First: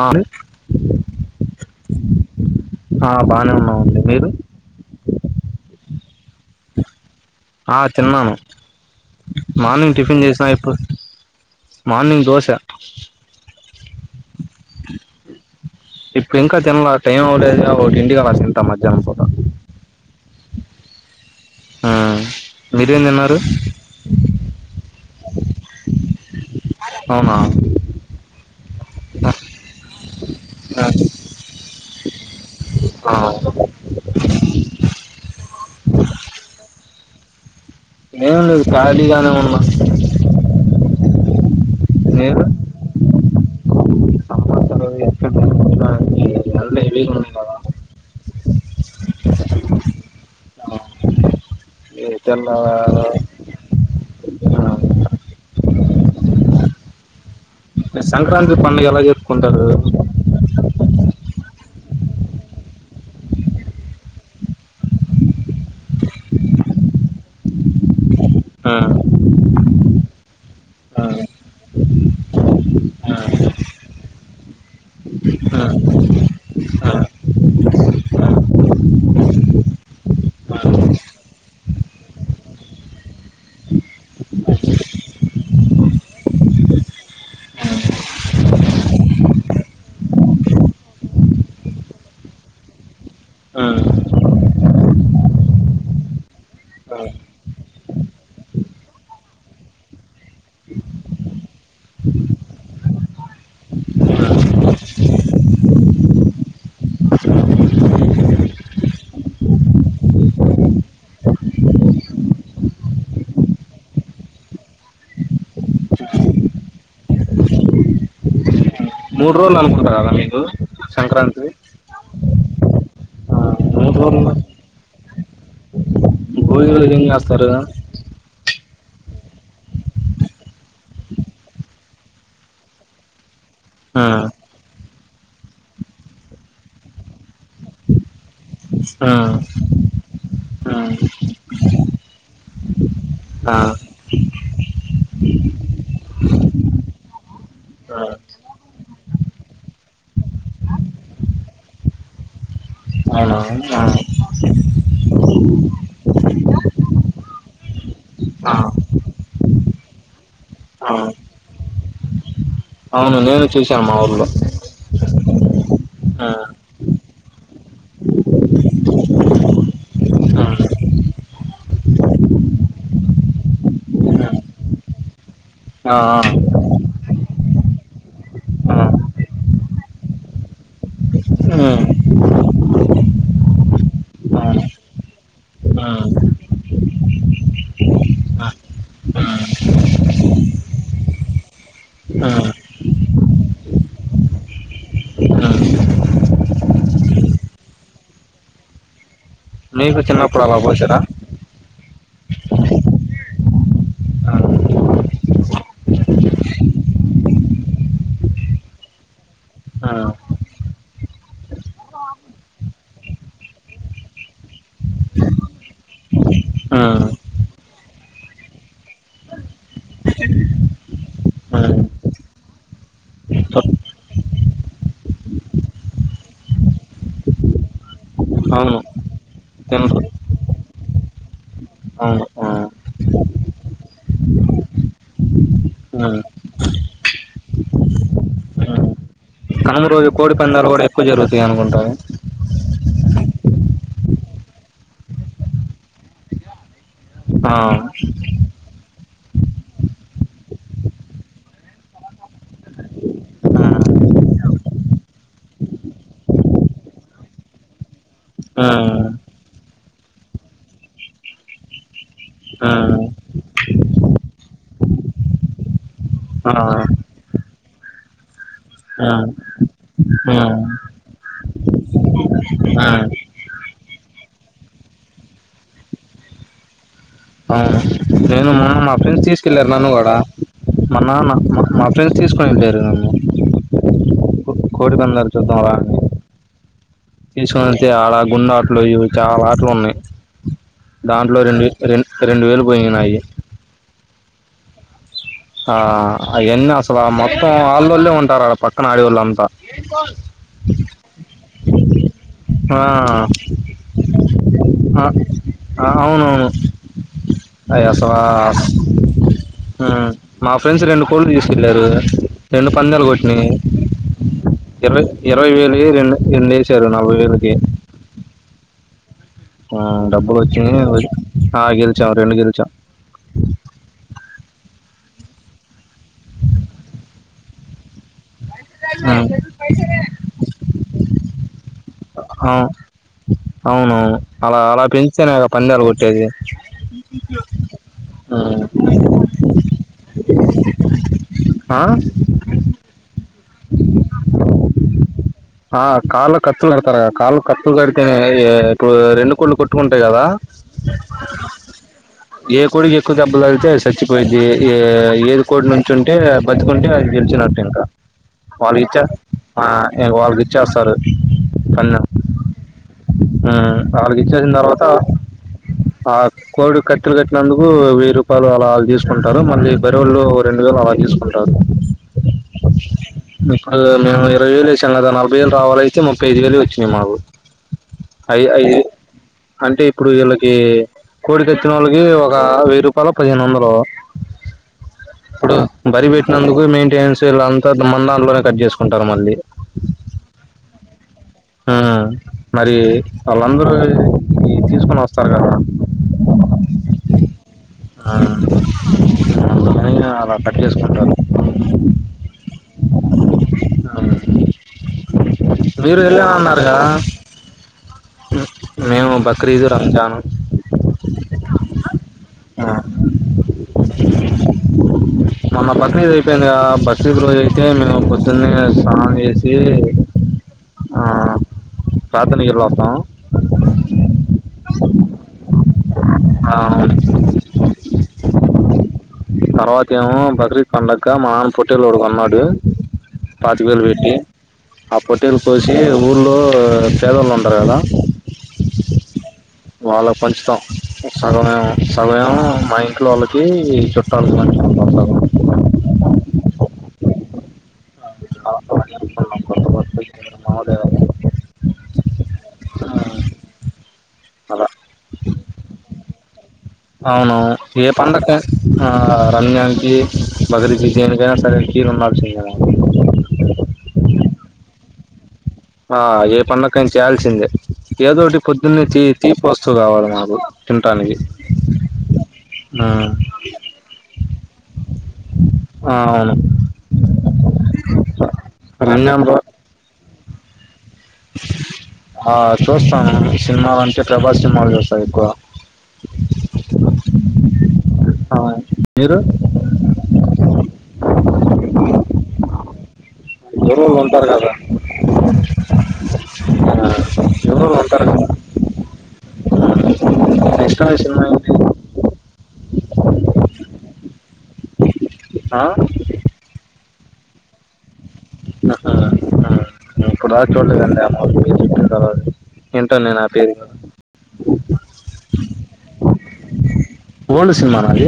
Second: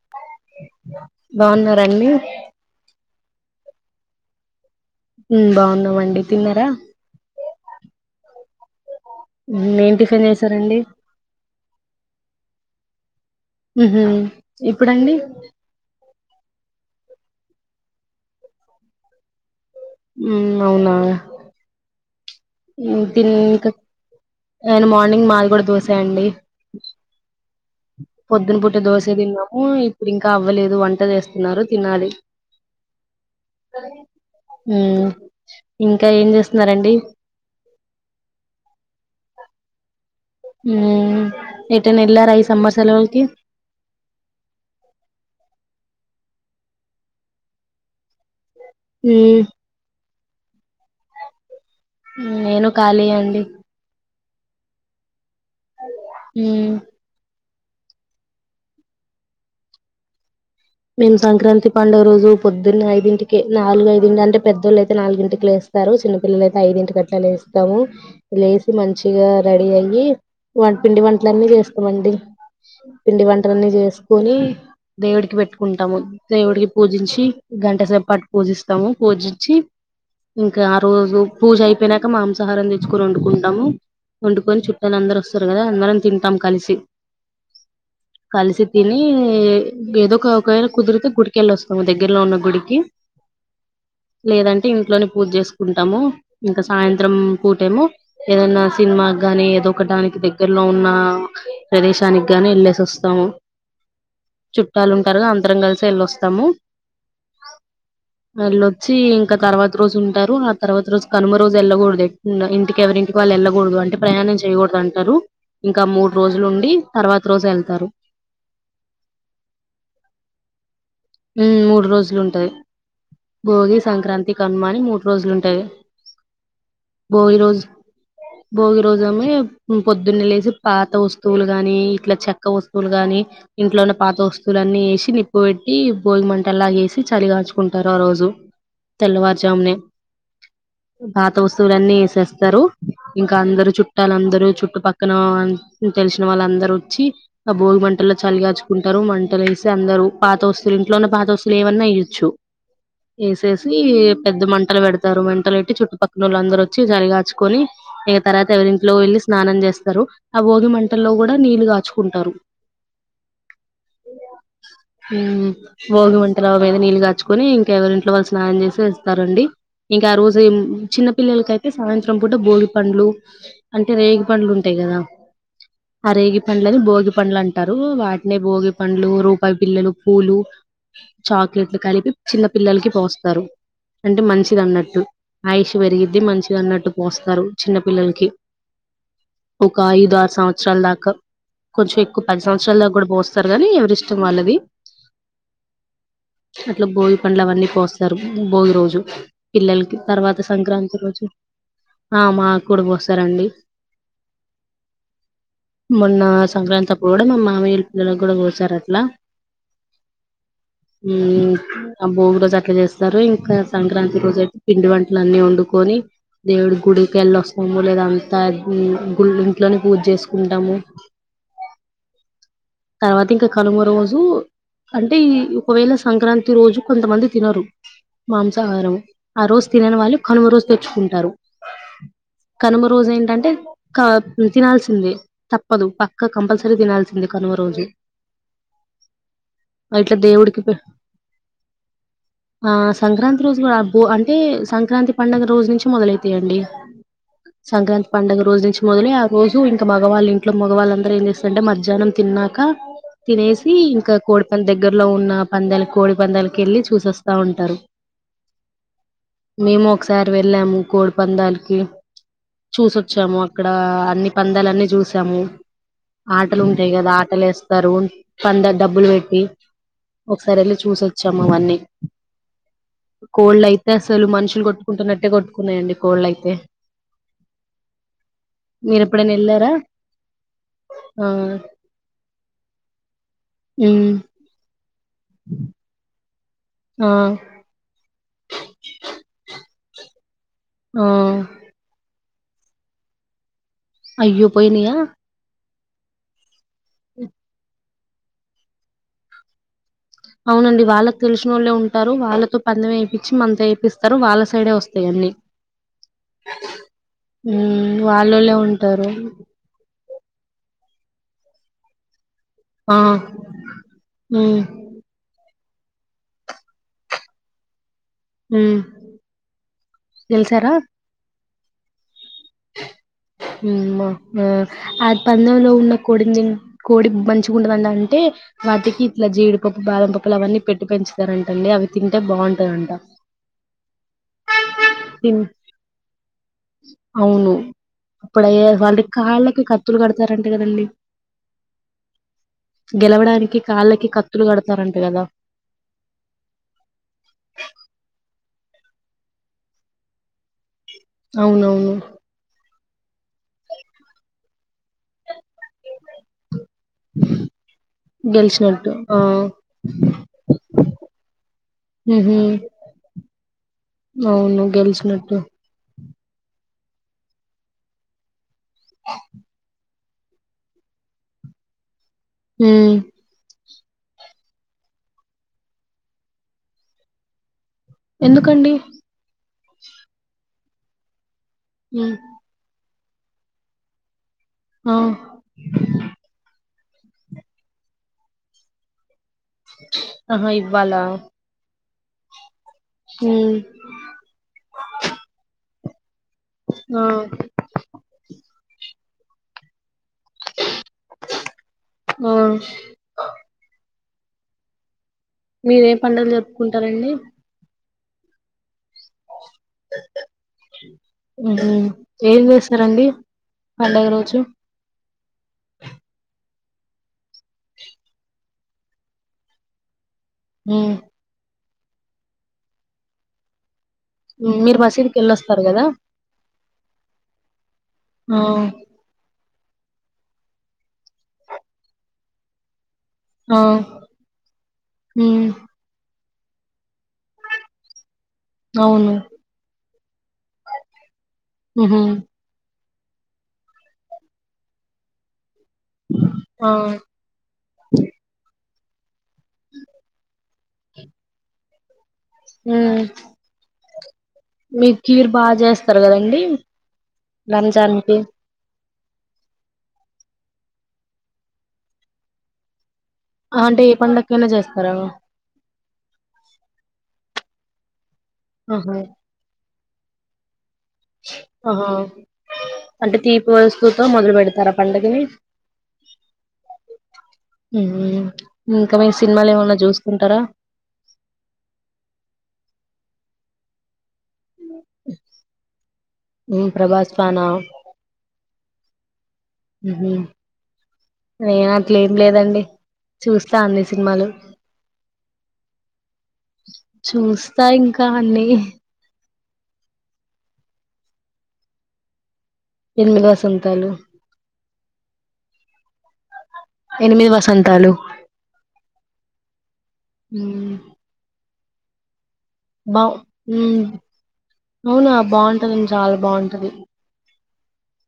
ఆ బాగున్నారండి ఆ బానే ఉన్నా అండ్ మీరు. బాగున్నామండి. తిన్నారా. ఆ తిన్నాను ఉమ్, ఏం మార్నింగ్ టిఫిన్ చేసినా ఇప్పుడు. చేసారండి మార్నింగ్ దోశ. మ్మ్ హ్మ్ ఇప్పుడు ఇంకా తిన్నా టైం ఒంటి గంట ఒకింటికీ అలా తింటా, మధ్యాహ్నం పూట. మ్మ్ అవునా. ఆ మీరేం ఉమ్, తిన్ తిన్నారు? ఇంకా నేను మాది కూడా దోసే అండి. అవునా పొద్దున పూట దోశ తిన్నాము ఇప్పుడు ఇంకా అవ్వలేదు వంట చేస్తున్నారు తినాలి. ఆ మ్మ్ ఇంకా ఏం చేస్తున్నారు అండి. ఏం లేదు, ఖాళీగానే ఉన్నా. హ్మ్ ఎటు అయినా వెళ్లారా ఈ నేను సమ్మర్ సెలవులకి. [inaudible] [inaudible] ఉమ్ ఏ నేను తెన్నావారు ఖాళీ అండి ఉమ్ మీ సంక్రాంతి పండుగ ఎలా జరుపుకుంటారు మేము సంక్రాంతి పండుగ రోజు పొద్దున్నే ఐదు ఇంటికే, నాలుగు ఐదుంటి అంటే, పెద్దోళ్ళ అయితే నాలుగుంటికి లేేస్తారు చిన్నపిల్లల అయితే ఐ. దీంటికట్టలా లేస్తాము లేసి ఆ మంచిగా రెడీ అయ్యి వ పిండి ఆ వంటలన్నీ చేస్ మండి పిండి వంటలన్నీ చేసుకొని దేవుడికి పెట్ ఆ ఆ కుంటాము దేవుడికి పూజించి గంటసేపు పాటు పూజిస్తాము పూజించి ఇంకా ఆ రోజు పూజ అయిపోయినాక, మా మాంసాహారం తెచ్చుకొని వండుకుంటాము. వండుకొని చుట్టాలు అందరూ వస్తారు కదా అందరం తింటాం కలిసి కలిసి తిని ఏదో ఒక ఒకవేలా కుదిరితే గుడికెళ్ళొస్తాము దగ్గరలో ఉన్న గుడికి ఆ లేదంటే ఇంట్లోనే పూజ చేసుకుంటాము, ఇంకా ఆ. సాయంత్రం పూటేమో ఏదన్నా సినిమా. గాని ఏదొ ఒక దానికి దగ్గరలో ఉన్న ప్రదేశానికి గాని వెళ్ళేసి వస్తాము చుట్టాలు ఉంటారు గా అందరం కలిసి వెళ్ళొస్తాము వెల్ళొచ్చి ఇంకా తర్వాత రోజు ఉంటారు, ఆ తర్వాత రోజు కనుమ రోజు వెళ్ళకూడదు ఎట్ ఇంటికి ఎవరింటి. వాళ్ళు వెళ్ళకూడదు అంటే ప్రయాణం చేయకూడదు అంటారు ఇంకా మూడు రోజులుండి తర్వాత రోజు వెళ్తారు మూడు రోజలు అనుకుంటా కదా మీకు సంక్రాంతి ఉమ్ మూడు రోజులు ఉంటది ఆ, భోగి, మూడు రోజులు సంక్రాంతి కనుమ, అని మూడ్ రోజులుంటాయి భోగి రోజు ఏం చేస్తారు భోగి రోజుమే పొద్దున్నే లేసి పాత వస్తువులు గాని, ఇట్ల చెక్క వస్తువులు గాని. ఇంట్లో ఉన్న ఆ, పాత వస్తువులన్నీ ఏసి నిప్పు పెట్ ఈ భోగి మంటలాగేసి చలిగాల్చుకుంటారు ఆ రోజు ఆ, తెల్లవారుజామునే పాత వస్తువులున్నీ వేసేస్తారు ఇంకా ఆ, ఆ, అందరూ చుట్టాలందరూ. చుట్టు పక్కన తెలిసిన వాళ్ళందరూ వచ్చి ఆ భోగి మంటల్లో చలి గాచుకుంటారు మంటలు. ఏసీ అందరూ పాత వస్తులు ఇంట్లోన్న పాత వస్తులు ఏమన్నా ఏయ్యొచ్చు. అవునా ఏసేసి ఆ, పెద్ద మంటలు పెడతారు. మంటలు పెట్టి చుట్టుపక్కన వాళ్ళు అందరు వచ్చి చలి కాల్చుకొని. ఇగ తర్వాత ఆ, ఎవరింట్లో వెళ్ళి స్నానం చేస్తారు, ఆ భోగి ఆ. మంటల్లో కూడ నీళ్లు కాచుకుంటారు. అవును నేను చూశా మా ఊర్లో హ్మ్ భోగి ఆ, వంటల మీద నీళ్ళు కాచుకొని ఇంకా ఎవరింట్లో వాళ్ళు స్నానం చేసి వస్తారండి. ఇంకా ఆ రోజు చిన్న పిల్లలకైతే సాయంత్రం పూట భోగి పండ్లు అంటే రేగి పండ్లు ఉంటాయి. కదా ఆ రేగి పండ్లని, భోగి పండ్లు అంటారు, వాటిని భోగి పండ్లు ఆ, రూపాయి. పిల్లలు పూలు, చాక్లెట్లు ఉమ్, కలిపి చిన్న పిల్లలకి పోస్తారు. అంటే ఆ, మంచిది అన్నట్టు ఆయుష్ ఆ, పెరిగిద్ది మంచిది అన్నట్టు పోస్తారు చిన్న పిల్లలకి. ఆ, ఆ, ఒకా ఐదు, ఆరు సంవత్సరాల దాకా. కొంచెం ఎక్కువ ఆ. పది సంవత్సరాల దాకా కూడ పోస్తారు గానీ ఎవరి ఇష్టం వాళ్ళది. అట్లా భోగి పండ్లు అవన్నీ పోస్తారు భోగి రోజు పిల్లలకి మీకు తర్వాత చిన్నప్పుడు అలా పోసారా సంక్రాంతి రోజు ఆ మా కూడ పోస్తారండీ ఆ, మొన్న సంక్రాంతి అప్పుడు కూడ మా మామయ్యల పిల్లలకు కూడ పోసారు అట్లా. ఆ మ్ ఆ భోగి రోజు అట్లా చేస్తారు. ఇంకా సంక్రాంతి రోజు అయితే పిండి వంటలు అన్నీ వండుకొని, దేవుడి ఆ, గుడికి వెళ్ళొస్తాము. లేదంతా గుళ్ళు ఇంట్లోని పూజ చేసుకుంటాము. ఆ. తర్వాత ఇంకా కనుమ రోజు అంటే ఈ ఒకవేళ సంక్రాంతి రోజు కొంతమంది తినరు. అవును మాంసాహారం ఆ రోజు తినని తినరు వాళ్ళు కనుమ రోజు తెచ్చుకుంటారు. అవును ఆ, కనుమ రోజు ఏంటంటే తినాల్సిందే తప్పదు ఆ. పక్క కంపల్సరీ తినాల్సిందే. కనుమ రోజు కనుమ రోజు ఇట్లా కోడి దేవుడికి పందాలు పె- కూడా ఎక్కువ జరుగుతాయి అనుకుంటా? ఆ సంక్రాంతి రోజు లో కాకుండా అంటే సంక్రాంతి పండుగ రోజు నుంచి మొదలైతాయండి. ఆ పండగ రోజు నుంచి మొదలి ఆ రోజు ఇంకా మగవాళ్ళ ఇంట్లో మగళ్ళందరూ ఏం చేస్తారంటే మధ్యాహ్నం తిన్నాక తినేసి ఇంకా కోడి పంది దగ్గరలో ఉన్న పందాల కోడి పందాలకి వెళ్ళి చూసోస్తా ఉంటారు. ఆ ఆ, మేము ఒకసారి వెళ్ళాము కోడి పందాలకి. ఆ, చూసొచ్చాము అక్కడ అన్ని పందాలన్నీ చూసాము ఆ, ఆటలు ఉంట అ కదా ఆటలు వేస్తారు పందెం డబ్బులు పెట్టి ఆ, ఒకసారి వెళ్ళి చూసొచ్చాము అవన్నీ ఆ, కోళ్ళు అయితే అసలు మనుషులు కొట్టుకుంటున్నట్టే కొట్టుకున్నాయండి కోళ్లు అయితే అవును, నేను మా మీరు ఫ్రెండ్స్ ఎప్పుడైనా తీసుకెళ్ళారు వెళ్ళారా నన్ను కూడా. మా ఆ నాన్న మా ఫ్రెండ్స్ తీసుకొని వెళ్ళారు మమ్ము ఉమ్ కోడి పందాలు చూద్దాం రాఅని. ఆ తీసుకొని వత్తే ఆడ గుండాఆటలు ఇవి చాలా ఆటలు ఉన్నాయి. ఆ దాంట్లో రెండు రెండు వేలు పోయినాయి నావి. అయ్యో పోయనియా? ఆ అవన్నీ అసలు మొత్తం వాళ్ళొల్లే ఉంటారు పక్కన ఆడేవాళ్ళంతా. అవునండి వాళ్ళకి తెలిసిన వాళ్ళే ఉంటారు. వాళ్ళతో ఆ, పందెం వేయించి మనతో వేపిస్తారు వాళ్ళ సైడే ఆ, వస్తాయిన్నీ. ఆ అవునవును ఉమ్ అయసవా వాళ్ళోళ్ళే ఉంటారు మ్ మా ఫ్రెండ్స్ రెండు కోళ్లు తీసుకెళ్ళారు. రెండు ఆ పందాలు కొట్టినాయి. ఉమ్ ఇరవై ఇరవై వేలు రెండు రెండు వేసారు నలభై వేలు. ఓకే మ్ ఆ డబ్బులు వచ్చినాయి. ఆ గెలిచాము రెండు గెలిచాము. ఉ ఆ ఆ పందంలో ఉన్న కోడి కోడి మంచిగుంటుదంద అంటే వాటికి ఇట్లా ఉమ్. జీడిపప్పు, బాదం పప్పులు అవన్నీ పెట్టి పెంచతారుంటండి అవి తింటే అవు బాగుంటదంట అవునవును అలా అలా పెంచితేనే తిన్ కదా పందాలు కొట్టేది. అవును అప్పుడయ ఉమ్. వాళ్ళ కాళ్ళకి కత్తులు కడతారంట కదండీ. ఆ? గెలవడానికి కాళ్ళకి కత్తులు కడతారంట కదా? ఆ కాళ్ళ కు కత్తులు కడతారా? కాళ్ళు కత్తులు కడితే నే అవి ఇప్పుడు రెండు కోళ్లు కొట్టుకుంటాయి కదా అవునవును ఏ కోడికి ఎక్కువ దెబ్బలు తగిలితే చచ్చిపోయిద్ది. కోడి నుంచుంటే బతుకుంటే అది గెలిచినట్టు ఇంకా వాళ్ళకి గెలిచినట్టు ఇచ్చ ఆ వాళ్ళ చేస్తారు కన్న ఉహు అ వాళ్ళకి ఇచ్చేసిన అవును తర్వాత గెలిచినట్టు ఆ కోడి కట్టెలు కట్టినందుకు వెయ్యి రూపాయలు అలాు తీసుకుంటారు మళ్ళీ వేరు వాళ్ళు రెండు వేలు అలా తీసుకుంటారు హ్మ్ అ మేము ఇరవై వేలు వేశాం కదా నలభై వేలు రావాలయితే ముప్పై ఐదు వేలు వచ్చినయి మాకు ఐ ఐ ఎందుకండి అంటే ఇప్పుడు వీళ్ళకి కోడి కట్టిన వాళ్ళకి హ్మ్ ఒక అరవై రూపాయలో పదిహేను వందలో ఆ ఇప్పుడు బర్రె మేపినందుకు మెయింటెనెన్స్ ఇల్లంతా దాంట్లోనే కట్ చేసుకుంటారు మళ్ళీ ఆహా ఇవ్వాల్లా మరి వాళ్ళందరూ ఇవి తీసుకొని వస్తారు కదా అ నయిన అలా కట్ చేసుకుంటారు ఆ అ మీరేం ప ఇ ఉన్నారుగా మేము బక్రీదు రంజాను ఏం చేస్తారంండి పండగ రోజు మొన్న ఒక్రీద్ అయిపోయింది. కదా బక్రీద్ రోజు అయితే మేము పొద్దున్న స్నానం చేసి ఉ ప్రార్థనకెల్లోస్తాం మీరు మసీదుకి వెళ్ళొస్తారు కదా ఆ ఆ తర్వాత ఏమో బక్రిీద్ పండక్క మ నాన్న పోటీల్ ఒకటి కొన్నాడు ఆ పాతిక్ వేలు పెట్టి ఆ పొటేలు ఉమ్ కోసి ఊర్లో లో పేదలు ఉంటార్ కదా అవును వాళ్ళక్ పంచుతాం సగం ఉహు సగమేమో మ ఇం ట్లో వాళ్ళకి చుట్టాలు గాని అ మాడె మ్ అలా మీర్ ఖీర్ బాగ చేస్తారు కదా అండి అవును ఏ పండక్కయిన ఆ రంజానికి ఒక్రీద్ కి దేనికైనా సరైన కీరు ఉండాల్సిందె కదండి స్తరా ఆ ఏ పండక్కైనా చేయాల్సిందే ఏదోటి పొద్దున్న ఆహా తీ తీపిస్త స్తువు కావాలి మాకు తినటానికి ఒహో ఆ, అంటే తీపి వస్తుతో మొదలు పెడతరా పండగని ఆ, అవును ఉహు ఇంకా మీర్ రంజాన్ రో- సినిమాలు ఏమన్నా చూస్తుంటరా ఆ చూస్తాము సినిమాలంటే ప్రభాస్ సినిమాలు చూస్తావు ఎక్కువ ప్రభాస్ పానా ఆ మీరు ఉహు నేనట్లే ఏం లేదండి చూస్తా అన్ని ఎవరు సినిమాలు ఉంటారు కదా చూస్తా ఎవరు ఉంటారు ఇంకా కదా అన్నీ ఇష్టమైన సినిమా అ ఎనిమిది వసంతాలు ఆ ఎనిమిది వసంతాలు అహ నేను ఇప్పటి దాకా ఉమ్ చూడలేదండి ఆ మూవీ ఏంటో బా నేను ఆ పేరు ఉమ్ అవునా బాగుంటందండి చాలా బాగుంటది సినిమానా అది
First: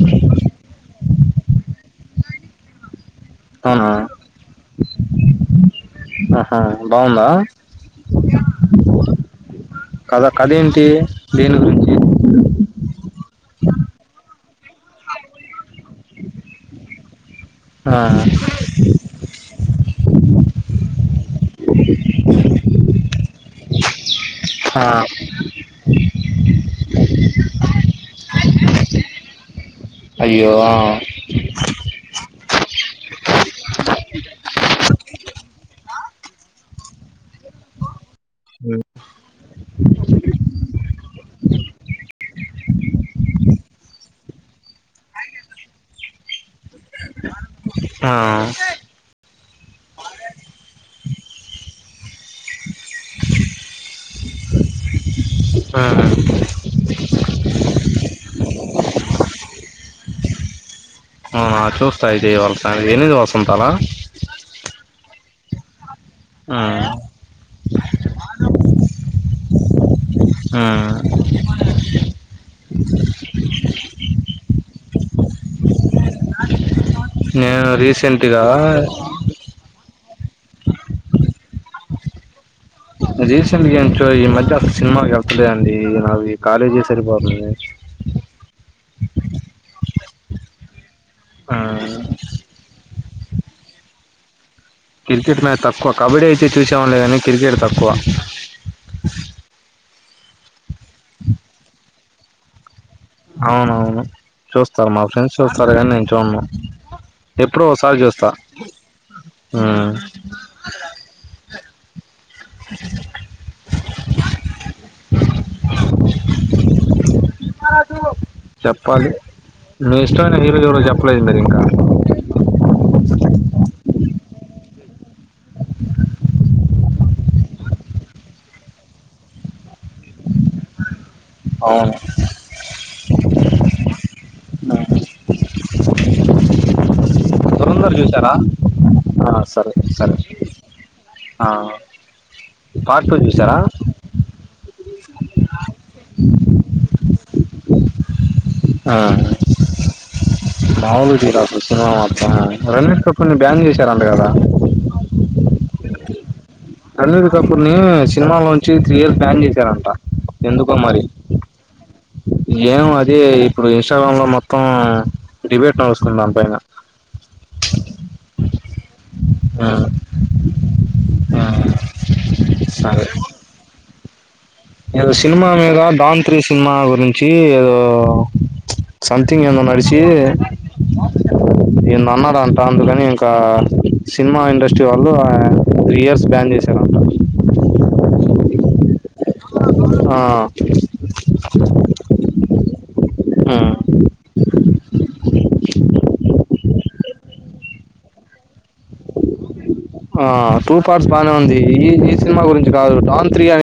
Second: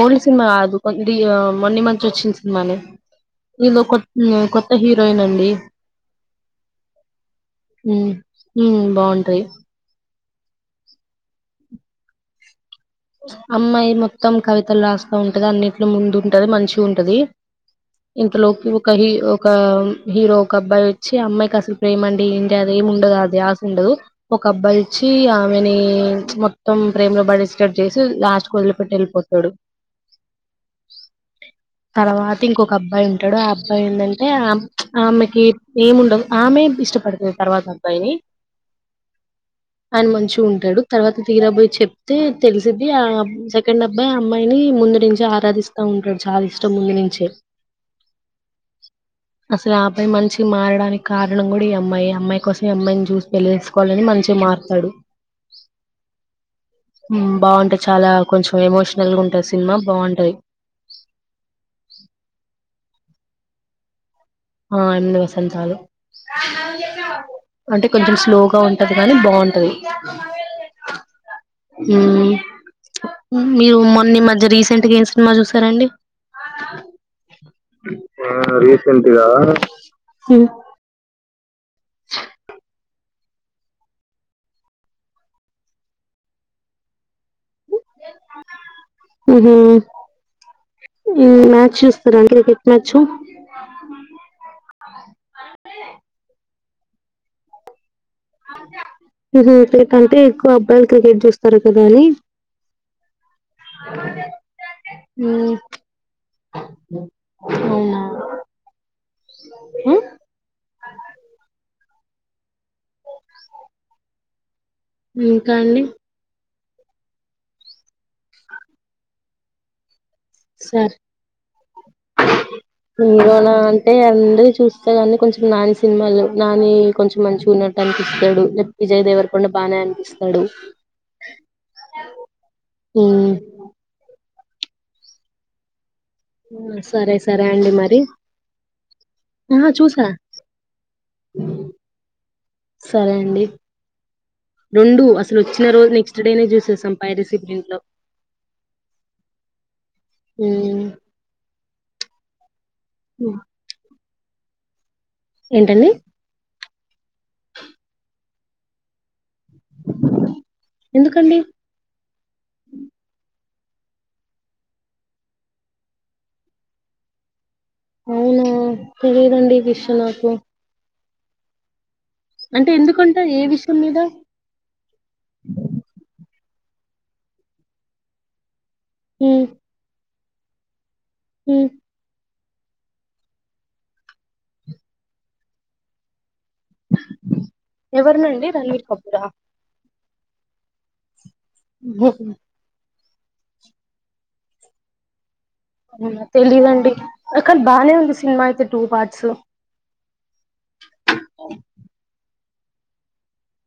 ఓల్డ్ సినిమా కాదు కొ ఇది మొన్న ఈమధ్య వచ్చిన సినిమానే ఇలో అవునా కొ కొత్త హీరోయిన్ అండి ఆహా. బాగుందా ఉ ఉ బాగుంటాయి కథ కథ ఏంటి దేని గురించి అమ్మాయి మొత్తం కవితలు రాస్తా ఉంటది అన్నింటిలో ముందు ఉంటది మంచిగుంటది ఆ. ఇంతలోకి ఒక హీ ఒక హీరో ఒక అబ్బాయి వచ్చి అమ్మాయి అసలు ప్రేమ అంటే ఏంటి అదెమి ఉండదు ఆ ధ్యాస ఉండదు ఒక అబ్బాయి ఆ. వచ్చి ఆమెని మొత్తం ప్రేమ్ లో పడేసి లాస్ట్కు వదిలి పెట్టి వెళ్ళిపోతాడు అయ్యో అయితే ఇంకొక అబ్బాయి ఉంటాడు ఆ అబ్బాయి ఏందంటే ఆ ఆమెకి ఏమి ఉండదు ఆమె ఇష్టపడుతది తర్వాత అబ్బాయి ఆయన మంచిగా ఉంటాడు తర్వాత తీరాబోయి చెప్తే తెలిసిద్ది ఆ సెకండ్ అబ్బాయి అమ్మాయిని ముందు నుంచి ఆరాధిస్తా ఉంటాడు చాలా ఇష్ ష్టం ముందు నుంచె ఆ. ఆ. అసలు ఆ అబ్బాయి మంచిగా మారడానికి కారణం కూడా ఈ అమ్మాయి అమ్మాయి కోసం ఈ అమ్మాయిని చూసి పెళ్లిసుకోవాలని మంచిగా మారతాడు బాగుంటాయి చాలా కొంచెం ఎమోషనల్ గా ఉంటది సినిమా బాగుంటది అవునా చూస్తా అయితే వాళ్ళ సాయంత్రం ఎనిమిది వసంతాల ఆ ఎనిమిది వసంతాలు అంటే కొంచెం స్లోగా ఉం టది గాని బాగుంటది ఆ ఉమ్, మీరు మొన్న ఈ మధ్య రీసెంట్గా ఏం సినిమా చూసారండి నేను ఆ రీసెంట్గా రీసెంట్గా రీసెంట్గా ఇంట్లో ఈ మధ్య అసలు సినిమాకి వెళ్తులే అండి నాకు ఈ కాలేజె సరిపోతుంది ఉహు ఆ మ్యాచ్ చూస్తారా క్రికెట్ మ్యాచ్ క్రికెట్ మ్యాచ్ తక్కువ కబడ్డీ అయితే చూసేవాంలే గాని క్రికెట్ తక్కువ ఇది ఇక్కడ కంటే ఎక్కువ అబ్బాయిలు క్రికెట్ చూస్తారు కదా అని అవునవును చూస్తారు మా ఫ్రెండ్స్ ఉమ్, చూస్తారు కాని నేను చూను ఎప్పుడో ఒకసారి అవునా చూస్తా ఊ ఉమ్, ఇంకా అండి చెప్పాలి మి ఇష్టమైన హీరోజు ఎవరో సార్ చెప్పలేదు మీరు ఇంకా హీరోనా అంటే అందరి చూస్తే కానీ కొంచెం నాని సినిమాలు నాని కొంచెం మంచిగా ఉన్నట్టు అనిపిస్తాడు విజయ్ దేవర్కొండ బానే అనిపిస్తాడు అవును ఉం సరే సరే అండి దురందర్ మరి చూసారా ఆ ఆహా సరే చూసా సరే ఆ పార్ట్ సరే టూ అండి చూసారా రెండు అసలు వచ్చిన రోజు నెక్స్ట్ డేనే చూసేసాం పైరసి ప్రింట్లో ఆ బగుదరాలు సినిు మాత్ర [unintelligible] రమేష్ కపూర్ ని బ్యాన్ చేశారు అంట కదా [unintelligible] ఏంటండి రణబీర్ కపూర్ని సినిమాలో నుంచి త్రీ ఇయర్స్ బాన్ చేశారంట ఎందుకో మరి ఎందుకండి ఏం అదే ఇప్పుడు ఇన్స్టాగ్రామ్ లో మొత్తం డిబేట్ నడుస్తుంది దానిపైన అవునా తెలియదండి ఈ ఉమ్ విషయం నాకు అంటే సరే ఎందుకంటే ఏ విషయం మీద ఏదో సినిమా మీద డాన్ త్రి సినిమా గురించి ఏదో సంథింగ్ ఎందో నడిచి ఎందొ అన్నడు అంట అందుకని ఇంకా సినిమా ఇండస్ట్రీ వాళ్ళు త్రీ ఇయర్స్ బ్యాన్ చేసి ఎవరినండి రణవీర్ కపూరా ఆ ఉ ఉం ఉం తెలీయదండి కానీ బానే ఉంది సినిమా అయితే టూ పార్ట్స్ ఆ టూ పార్ట్స్ బాగానే ఉంది ఈ ఈ సినిమా గురించి కాదు డాన్ త్రీ అని